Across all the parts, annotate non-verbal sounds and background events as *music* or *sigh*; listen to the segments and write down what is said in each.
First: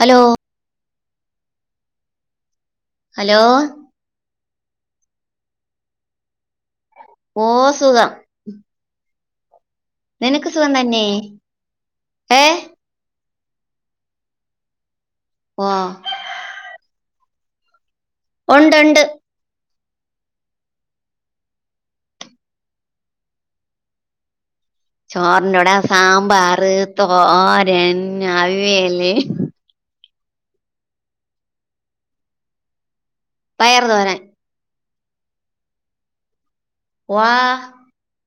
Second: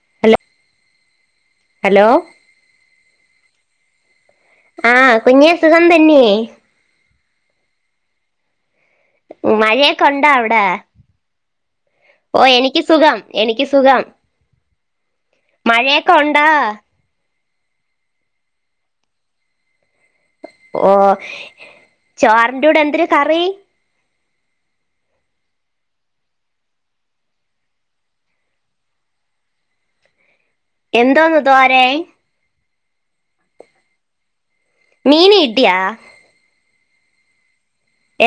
Hello hello hello? Hello ആഹ് കുഞ്ഞേസുഖം തന്നേ? ഓ സുഖം മഴയൊക്കെ ഉണ്ടോ നിനക്ക് അവിടെ സുഖം തന്നെ ഓ ഏ എനിക്ക് സുഖ സുഖം എനിക്ക് സുഖം ഓ മഴയൊക്കെ ഉണ്ടോ? ഉണ്ടണ്ട് ഓ ചോറിന്റെ ടെ ന്തൊരു കറി? ചോറിന്റെ കൂടെ സാമ്പാർ തോരൻ അവിയേല് എന്തോന്ന് തോരൻ പയർ തോരൻ മീന് കിട്ടിയാ? വാ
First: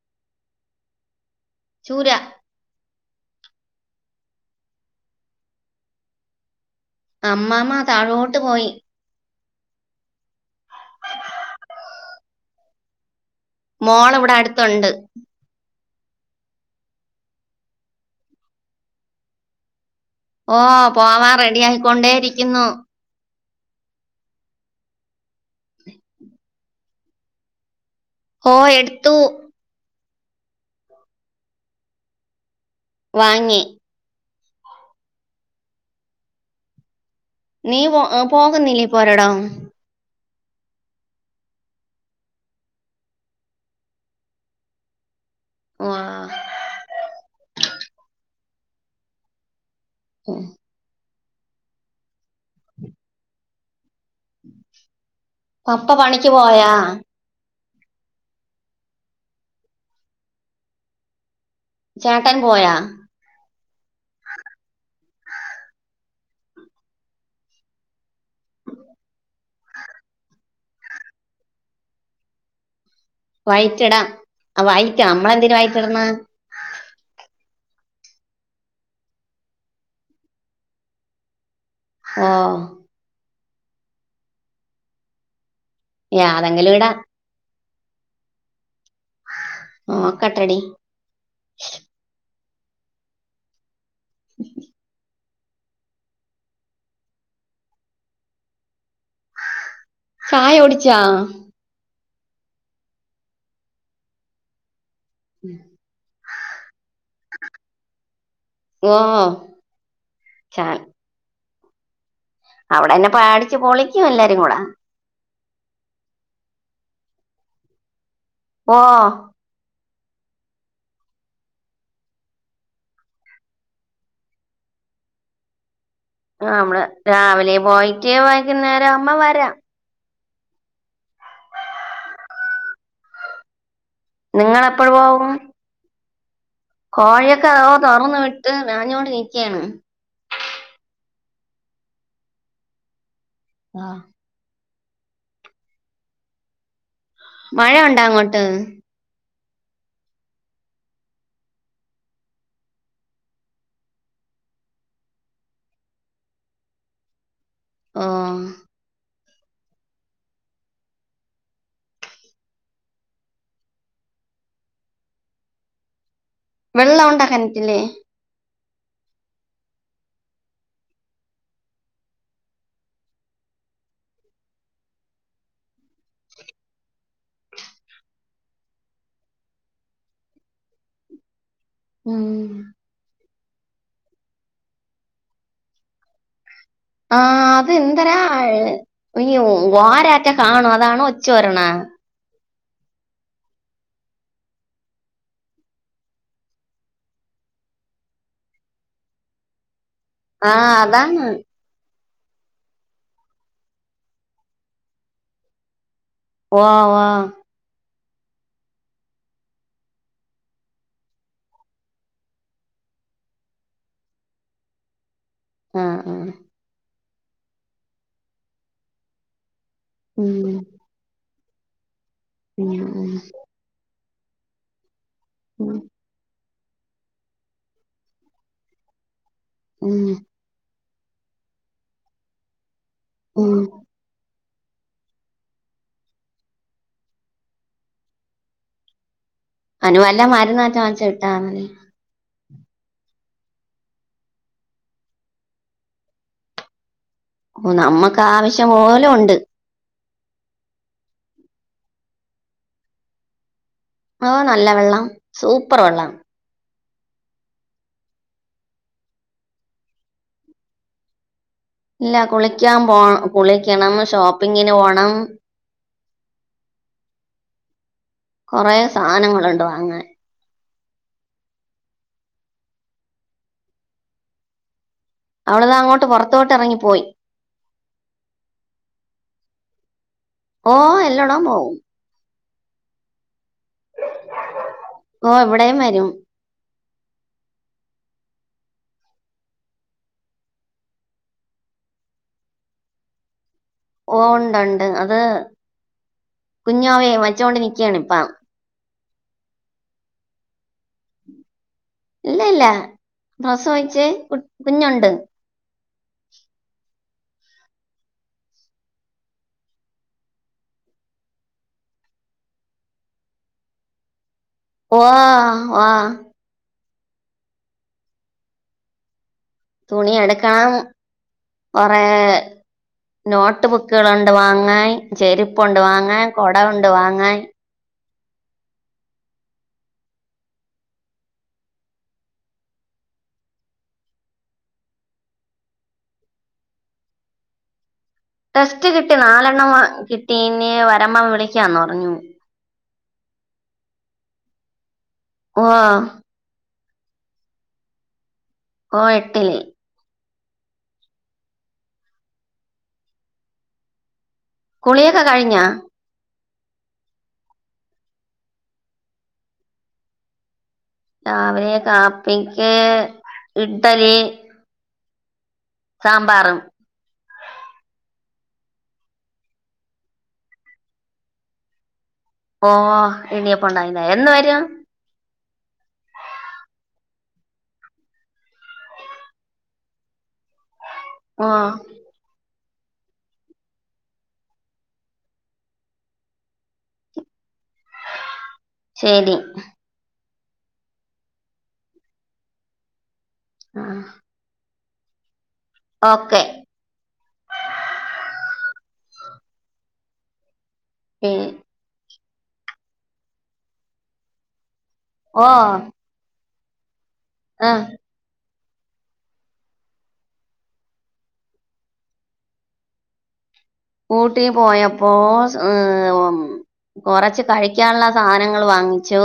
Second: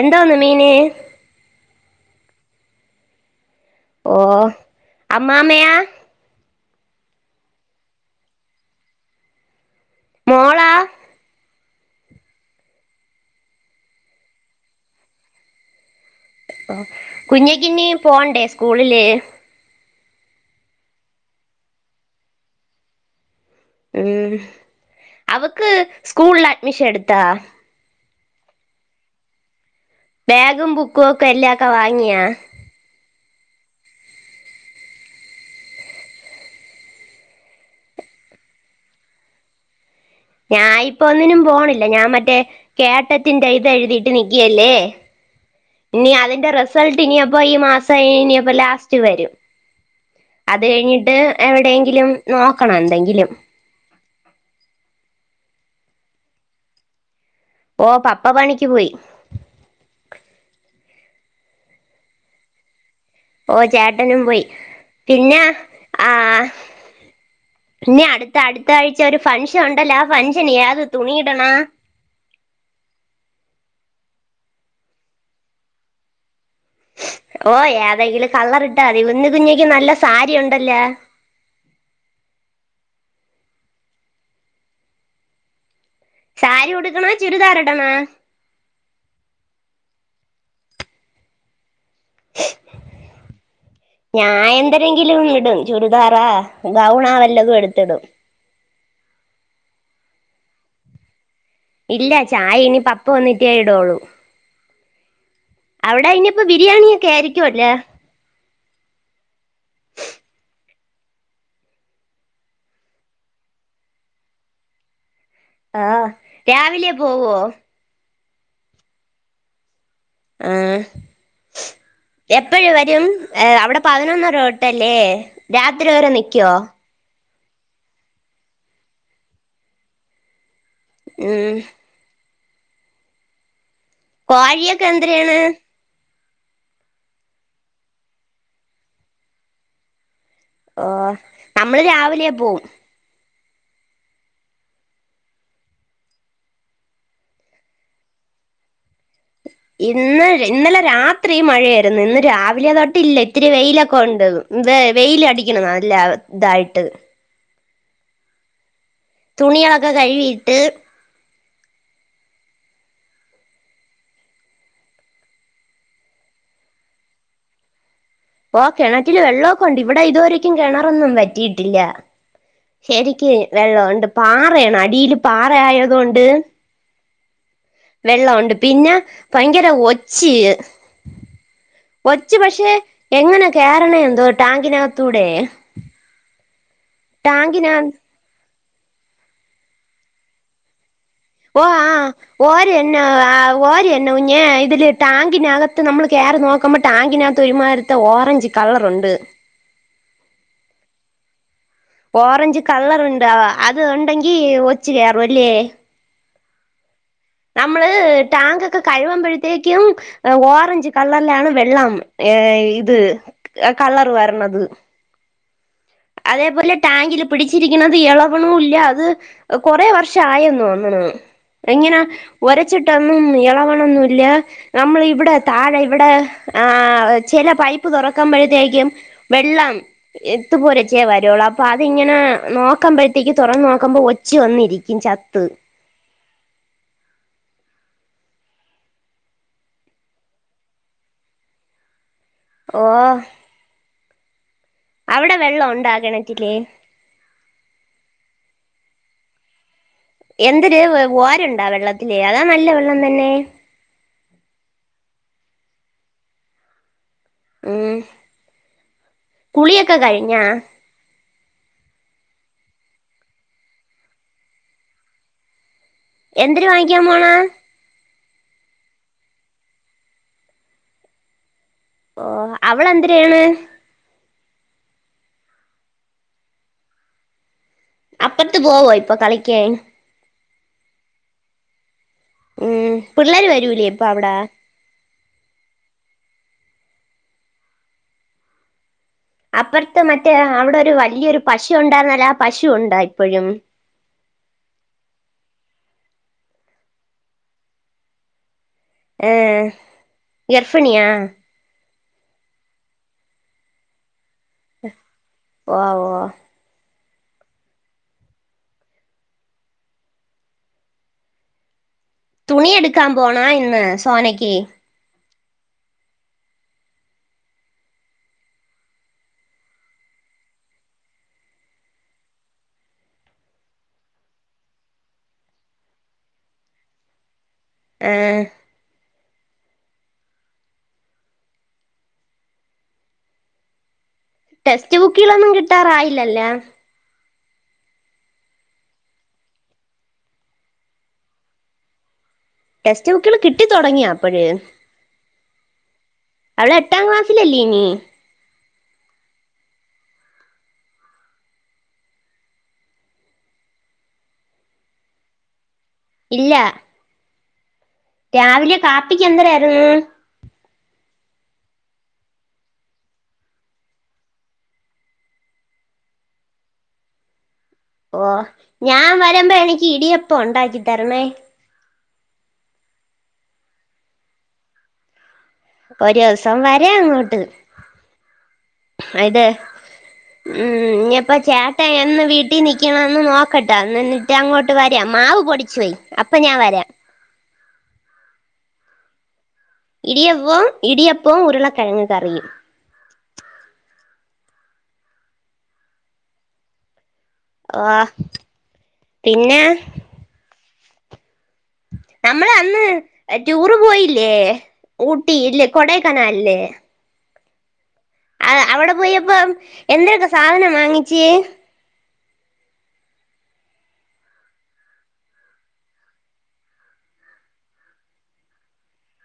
എന്തോന്ന് മീന്? സൂത ഓ ആമ്മാമയാ അമ്മാമ താഴോട്ട് പോയി മോളാ മോള് വിടെ അടുത്തുണ്ട് ഒ കുഞ്ഞിക്ക് ന്ന് പോണ്ടേ സ്കൂളില്? ഓ പോവാൻ റെഡി ആയിക്കൊണ്ടേ ഇരിക്കുന്നു. ഉം അവക്ക് സ്കൂളിൽ അഡ്മിഷൻ എടുത്താ? ഓ എടുത്തു ബാഗും ബുക്കും ഒക്കെ എല്ലാ ഒക്കെ വാങ്ങിയാ? വാങ്ങി നീ പോ പോകുന്നില്ലേ പ്പോരോടം? ഞാൻ ഇപ്പൊ ഒന്നിനും പോണില്ല ഞാൻ മറ്റേ കേട്ടത്തിന്റെ ഇത് എഴുതീട്ട് നിക്കയല്ലേ? വാ ഇനി അതിന്റെ റിസൾട്ട് ഇനിയപ്പം ഈ മാസം ഇനിയപ്പ ലാസ്റ്റ് വരും ഉം അത് കഴിഞ്ഞിട്ട് എവിടെയെങ്കിലും നോക്കണം എന്തെങ്കിലും പപ്പ പണിക്ക് പോയാ ഓ പപ്പ പണിക്ക് പോയി ചേട്ടാൻ പോയാ ഓ ചേട്ടനും പോയി പിന്നെ ആഹ് ഇനി അടുത്ത അടുത്ത ആഴ്ച ഒരു ഫംഗഷൻ ഉണ്ടല്ലോ ആ ഫംഗഷന് ഏത് തുണിയിടണ വൈറ്റ ഇടാം ആ വൈറ്റ നമ്മള എന്തിനാ വായിറ്റ് ഇടന്ന് ഓ ഏതെങ്കിലും കളർ ഇട്ടാമതി കുന്ന് കുഞ്ഞേക്ക് നല്ല സാരി ഉണ്ടല്ലേ ഓഹ് സാരി ഏതെങ്കിലും ഇടാം ഉടുക്കണേ ചുരിദാറിടണാ നോക്കട്ടെ എടി ഞാൻ എന്തരെങ്കിലും ഇടും ചുരിദാറേ ഗൗണാ വല്ലതും എടുത്തിടും ചായ കുടിച്ചോ ഇല്ല ചായ ഇനി പപ്പ വന്നിട്ടേ ഇടൊള്ളൂ ഉം അവിടെ ഇനിയിപ്പ ബിരിയാണി ഒക്കെ ആയിരിക്കും അല്ലേ ഓഹ് ചാ അവിടെ തന്നെ പാടിച്ച്ച് പൊളിക്കും എല്ലാരും കൂടെ ആഹ് രാവിലെ പോവോ ഓഹ് ആഹ് എപ്പോഴ് വരും ഏ അവിടെ പതിനൊന്നര തൊട്ടല്ലേ രാത്രി വരെ നി ആ നമ്മള് രാവിലെ പോയിട്ടേ വൈകുന്നേരം അകുബോ വരാ ഹ് കോഴിയൊക്കെ നിങ്ങളെപ്പോഴും പോവും എൻതൃണ് കോഴിയൊക്കെ ഓ തുറന്ന് വിട്ട് നിറഞ്ഞോട് നിക്കുകയാണ് ഓ നമ്മള് രാവിലെ പോവും ആഹ് മഴ ഉണ്ടാ അങ്ങോട്ട് ഇന്ന് ഇന്നലെ രാത്രി മഴയായിരുന്നു ഇന്ന് രാവിലെ തൊട്ടില്ല ഇത്തിരി വെയിലൊക്കെ ഉണ്ട് വ വെയിലടിക്കണ് നല്ല ഇതായിട്ട് ഓഹ് തുണിയളാക്കെ കഴുകിയിട്ട് വെള്ളൊ വെള്ള ഉണ്ടെ ക്കെൻറ്റില് ഓ കിണറ്റില് വെള്ളോക്കെണ്ട് ഇവിടെ ഇതുവരേക്കും കിണറൊന്നും വറ്റിയിട്ടില്ല ശരിക്ക് വെള്ളം ഉണ്ട് പാറയാണ് അടീൽ പാറ ആയത് കൊണ്ട് വെള്ളം ഉണ്ട് പിന്നെ ഭയങ്കര ഒച്ച് ഒച്ച് പക്ഷെ എങ്ങനെ കേയറണേ എന്തോ ടാങ്കിനകത്തൂടെ ആ അത് ടാങ്കിനാ എന്തരാ ഇ വാരറ്റ കാണും അതാണ് ഒച്ചോ ഓ പറണയ് ആ ഓര് എന്ന ആ ഓര് തന്നെ കുഞ്ഞേ ഇതില് ടാങ്കിനകത്ത് നമ്മൾ കേയറി നോക്കാബോ ടാങ്കിനകത്ത് ഒരുമാരിത്തെ ഓറഞ്ച് കളറ് ഉണ്ട് ആഹ് അതാണ് ഓറഞ്ച് കളർ ഉണ്ടോ അത് ഉണ്ടെങ്കിൽ ഒച്ച് കയറുല്ലേ ഓഹ് ഓഹ് നമ്മള് ടാങ്ക് ഒക്കെ കഴുവുമ്പോഴത്തേക്കും ഓറഞ്ച് കളർലാണ് വെള്ളം ഇത് കളർ വരണത് ആഹ് ആഹ് അതേപോലെ ടാങ്കില് പിടിച്ചിരിക്കണത് എളക്ണുല്ല ഇല്ല അത് കൊറെ വർഷ ഉം ആയെന്നു തോന്ന്ണു എങ്ങനെ ഉം ഉം ഒരച്ചിട്ടൊന്നും എളവണന്നും ഇല്ല നമ്മളെ ഇവിടെ ഉം താഴെ ഇവിടെ ആഹ് ചെല പൈപ്പ് തുറക്കുമ്പ ഴ്ത്തേക്കും വെള്ളം ഉം എത്തുപോരു ച്ചിയേ വരു ഒള്ളൂ അപ്പൊ അത് ഇങ്ങനെ നോക്കുമ്പഴ്ത്തേക്ക് ഉം തൊറന്ന് നോക്കുമ്പോ ഒച്ച് വന്നിരിക്കും ചത്ത് അനുവല്ല മരുന്നറ്റ വാങ്ങിച്ച് ഇട്ട മതി ഓഹ് അവടെ വെള്ളം ഒണ്ടാ കെണറ്റില് ഓഹ് നമ്മക്ക് ആവശ്യം പോലെ ഒണ്ട് എന്തര് ഓര്ണ്ടാ വെള്ളത്തില് അതാ നല്ല വെള്ളം തന്നെ ഓഹ് നല്ല വെള്ള സൂപ്പർ വെള്ളം ഉം കുളിയക്ക കഴിഞ്ഞാ ഇല്ല കുളിക്കാൻ പോ കുളിക്കണം ഷോപ്പിങ്ങിന് പോണം എന്തെര് വാങ്ങിക്കാൻ പോണേ കൊറെ സാധനങ്ങളൊണ്ട് വാങ്ങൻ ഓഹ് അവളെന്തരെയ്യണ് അവള്താ അങ്ങോട്ട് പുറത്തോട്ട് എറങ്ങിപ്പോയി അപ്പറത്ത് പോവോ ഇപ്പൊ കളിക്കാൻ ഓഹ് എല്ലടം പോവും ഉം പിള്ളേര് വരൂലേ ഇപ്പ അവ്ടെ ഓഹ് എവിടെയും വരും അപ്പറത്ത് മറ്റേ അവിടെ ഒരു വലിയൊരു പശു ഒണ്ടായിര്ന്നല്ല ആ പശു ഒണ്ട ഇപ്പോഴും ഓഹ് ഒണ്ടൊണ്ട് അത് കുഞ്ഞുവാവയെ വച്ചൊണ്ട് നിക്കായാണ് ഇപ്പം ഏഹ് ഗർഫിണിയാ ഇല്ല ഇല്ല പ്രസവിച്ച് കു കുഞ്ഞൊണ്ട് ഓവ ഓവ തുണി എടുക്കാമ്പോണ ഇന്ന് സോനക്കി ഓ വോ തുണി എട്ക്കണം കൊറെ നോട്ട് ബുക്ക്കള് ഒണ്ട് വാങ്ങാൻ ചെര്പ്പൊണ്ട് വാങ്ങാൻ കൊട ഒണ്ട് വാങ്ങാൻ ഏഹ് ടെസ്റ്റ് ബുക്കിലൊന്നും കിട്ടാറായില്ലല്ല ടെസ്റ്റ് കിട്ടി നാലെണ്ണം വ കിട്ടി ഇനി വരമ്പം വിളിക്കാന്ന് പറഞ്ഞു ടെസ്റ്റ് ബുക്ക്കള് കിട്ടി തൊടങ്ങിയാ അപ്പയ് ഓഹ് അവളെ എട്ടാം ക്ലാസ്സിലല്ലീ ഇനി ഓഹ് എട്ടില് കുളിയൊക്ക കഴിഞ്ഞ ഇല്ല രാവിലെ കാപ്പിക്കി എന്തരായിര്ന്ന് രാവിലെ കാപ്പിക്കി ഇഡലി സാമ്പാറും ഓഹ് ഞാൻ വരുമ്പം എനിക്ക് ഇടിയപ്പം ഒണ്ടാക്കി തരണേ ഓഹ് ഇടിയപ്പം ഒണ്ടാക്കി തര എന്ന് വരും ഒരി ഓസം വര അങ്ങോട്ട് *unintelligible* ഉം ഇനി എപ്പ ഓ ചേട്ടൻ എന്ന് വീ ട്ടി നിക്കിണന്ന് നോക്കട്ടെന്ന് എന്നിട്ട് അങ്ങോട്ട് വരാം മാവ് പൊടിച്ച് വെയി അപ്പൊ ഞാൻ വരാ ശെരി ഇടിയപ്പം ഇടിയപ്പം ഉരുളകെഴങ് കറിയും ആഹ് ഓക്കെ ആഹ്.. പിന്നേ ഏയ് നമ്മളന്ന് എ ടൂറ് പോയില്ലേ ഓ ഊട്ടില്ല് കൊടൈകനാലില് ആഹ് ആ അവിടെ പോയപ്പോ എന്തേക്കെ സാധനം വാങ്ങിച്ച്? ഊട്ടി പോയപ്പോ സ് ഏ മ് കൊറച്ച് കഴിക്കാൻള്ള സാനങ്ങൾ വാങ്ങിച്ചു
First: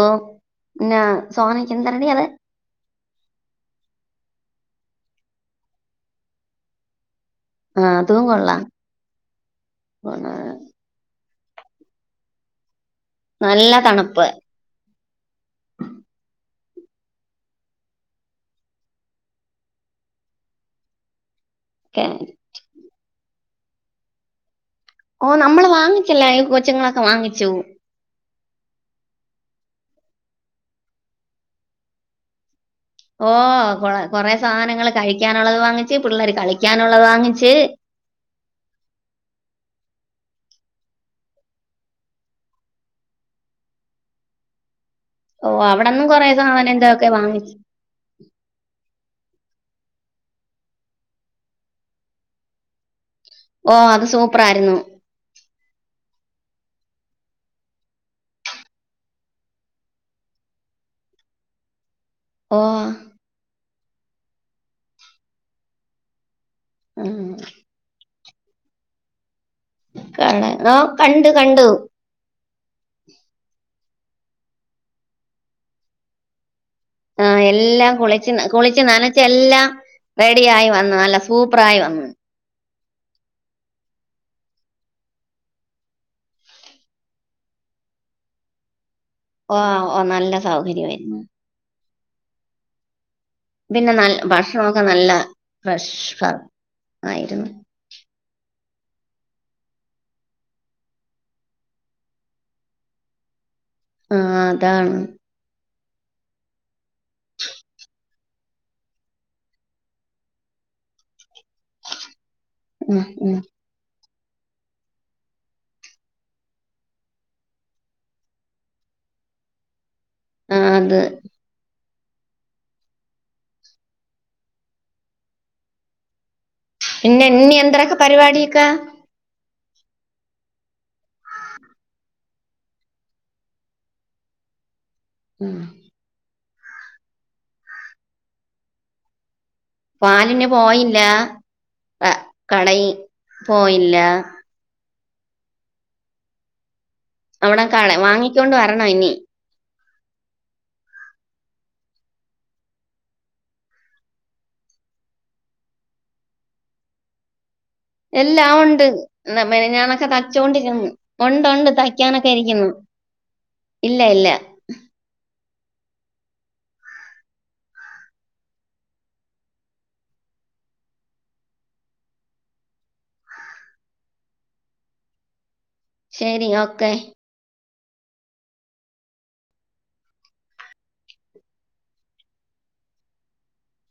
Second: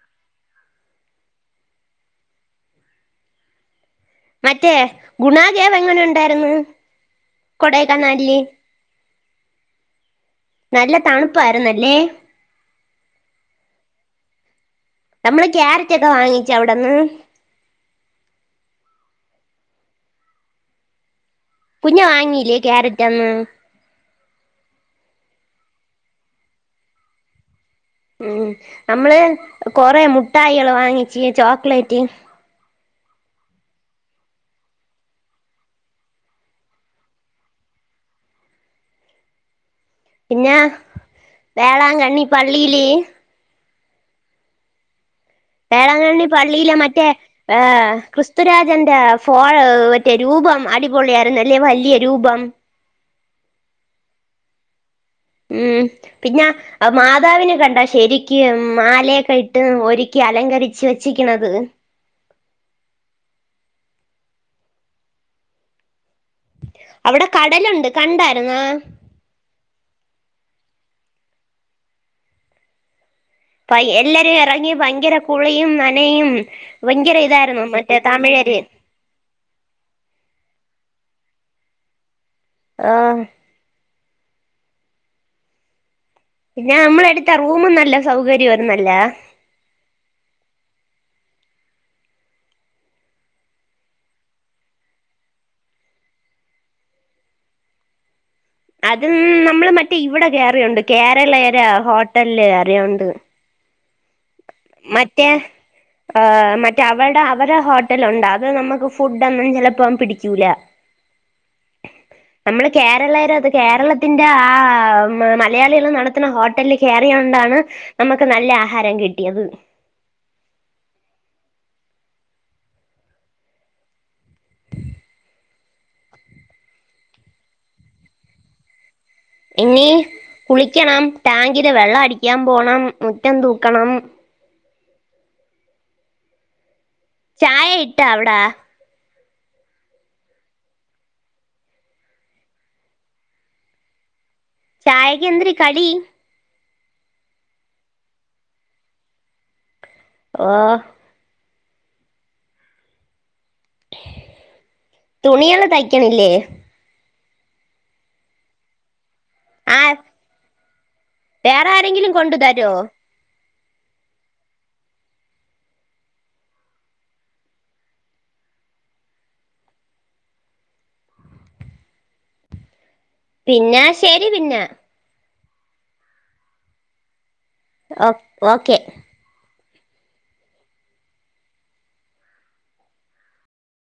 പിന്നെ സോനക്ക് എന്തരടി അത്? മറ്റേ ഗുണാ കേവ് എങ്ങനൊണ്ടായിരുന്നു ആഹ് തും കൊള്ളാം നല്ല തണുപ്പായിര്ന്നല്ലേ? നല്ല തണുപ്പ് നമ്മള് ക്യാരറ്റൊക്കെ വാങ്ങിച്ചവ്ടന്ന് കുഞ്ഞ് ഒക്കെ വാങ്ങില്ലേ ക്യാരറ്റൊന്നും ഓ നമ്മള് വാങ്ങിച്ചല്ലേയ് കൊച്ചുങ്ങളൊക്കെ വാങ്ങിച്ചു ഉംഹ് നമ്മള് കൊറെ മുട്ടായള് വാങ്ങിച്ച് ചോക്ലേറ്റ് ഓ കൊ കൊറെ സാധനങ്ങള് കഴിക്കാനുള്ളത് വാങ്ങിച്ച് പിള്ളേര് കളിക്കാനുള്ളത് വാങ്ങിച്ച് പിന്നേ വേളാങ്കണ്ണി പള്ളീല് ഓ അവിടെന്നും വേളാങ്ങണ്ണി കൊറേ സാധനം പള്ളീല് മറ്റേ എന്തൊക്കെ ഏ വാങ്ങിച്ചു കൃസ് ക്രിസ്തു രാജന്റെ ഫോ യ് മറ്റേ രൂപം അടിപൊളിയായിരുന്നല്ലേ വല്യരൂപം ഓ.. അത് സൂപ്രായിരുന്നു ഉംഹ് പിന്നാ അ മാതാവിനെ കണ്ടാ ശരിക്കും മാലയൊക്കെട്ട് ഒരിക്കി അലങ്കരിച്ചെ ച്ചിരിക്കണത് ഓഹ് ഉം അവിടെ കടലുണ്ട് കണ്ടായിരുന്നാ കട ആഹ് കണ്ട് കണ്ടു പ യ് എല്ലരും എറങ്ങി ഭയങ്കര കുളിയും നനയും ഭയങ്കര ആ ഇതായിരുന്നു എല്ലാം മറ്റേ കുളിച്ച് തമിഴര് കുളിച്ചു നനച് ച്ചെല്ലാം റെഡിയായി വന്ന്‌ നല്ല സൂപ്പറായി വന്ന്‌ ആഹ് പിന്നെ നമ്മളെടുത്ത റൂമും നല്ല സൗകര്യാര്ന്നല്ല ഓഹ് ഓ നല്ല സൗകര്യവായിരുന്നു പിന്നെ ന ഭക്ഷണൊക്കെ നല്ല ഫ്രഷ് ആയിരുന്നു അതു നമ്മള് മറ്റേ ഇവിടെ കേറിയോണ്ട് കേരളേര ഹോട്ടല്ല് കേറിയോണ്ട് ആ അതാണ് മറ്റേ ആഹ് മറ്റേ അവൾടെ അവരെ ഹോട്ടലുണ്ട് അത് നമ്മക്ക് ഫുഡൊന്നും ചെലപ്പം പിടിക്കൂല നമ്മള് ഉം, കേരളേര ഉം. ത് കേരള ത്തിന്റെ ആ.. മ് മലയാളികൾ നടത്തുന്ന ഹോട്ടലിൽ കേറിയോണ്ടാണ് മ്മക്ക് നല്ല ആഹാരം കിട്ടിയത് ആഹ് ത് പിന്നെ ന്യേ എന്ത്രഹ്ക പരിവാടിയൊക്കെ? ഇനീ കുളിയ്ക്കണം ടാങ്കില് വെള്ളം അടിക്കാൻ പോണം മുറ്റം തൂക്കണം ഉം. ചായയിട്ടാ അവ്ടാ പാലിന് പോയില്ല അ കടയി പോയില്ല ചായെയ്ക്കെന്തിര് കടി? അവ്ടെ കടം വാങ്ങിക്കൊണ്ട് വരണനി ഓഹ് തുണിയൊന്നും തയ്ക്കണില്ലേ എല്ലാം ഉണ്ട് ആ മെനങാനൊക്കെ തയ്ച്ചൊണ്ടിരുന്ന് വേറെ ഉണ്ടൊണ്ട് ആരെങ്കിലും തയ്ക്കാനൊക്കെ കൊണ്ടു ഇരിക്കുന്നു തരോ ഇല്ല ഇല്ല പിന്നാ ശരി പിന്നെ ശരി ഓക്കെ ഓ ഓക്കേ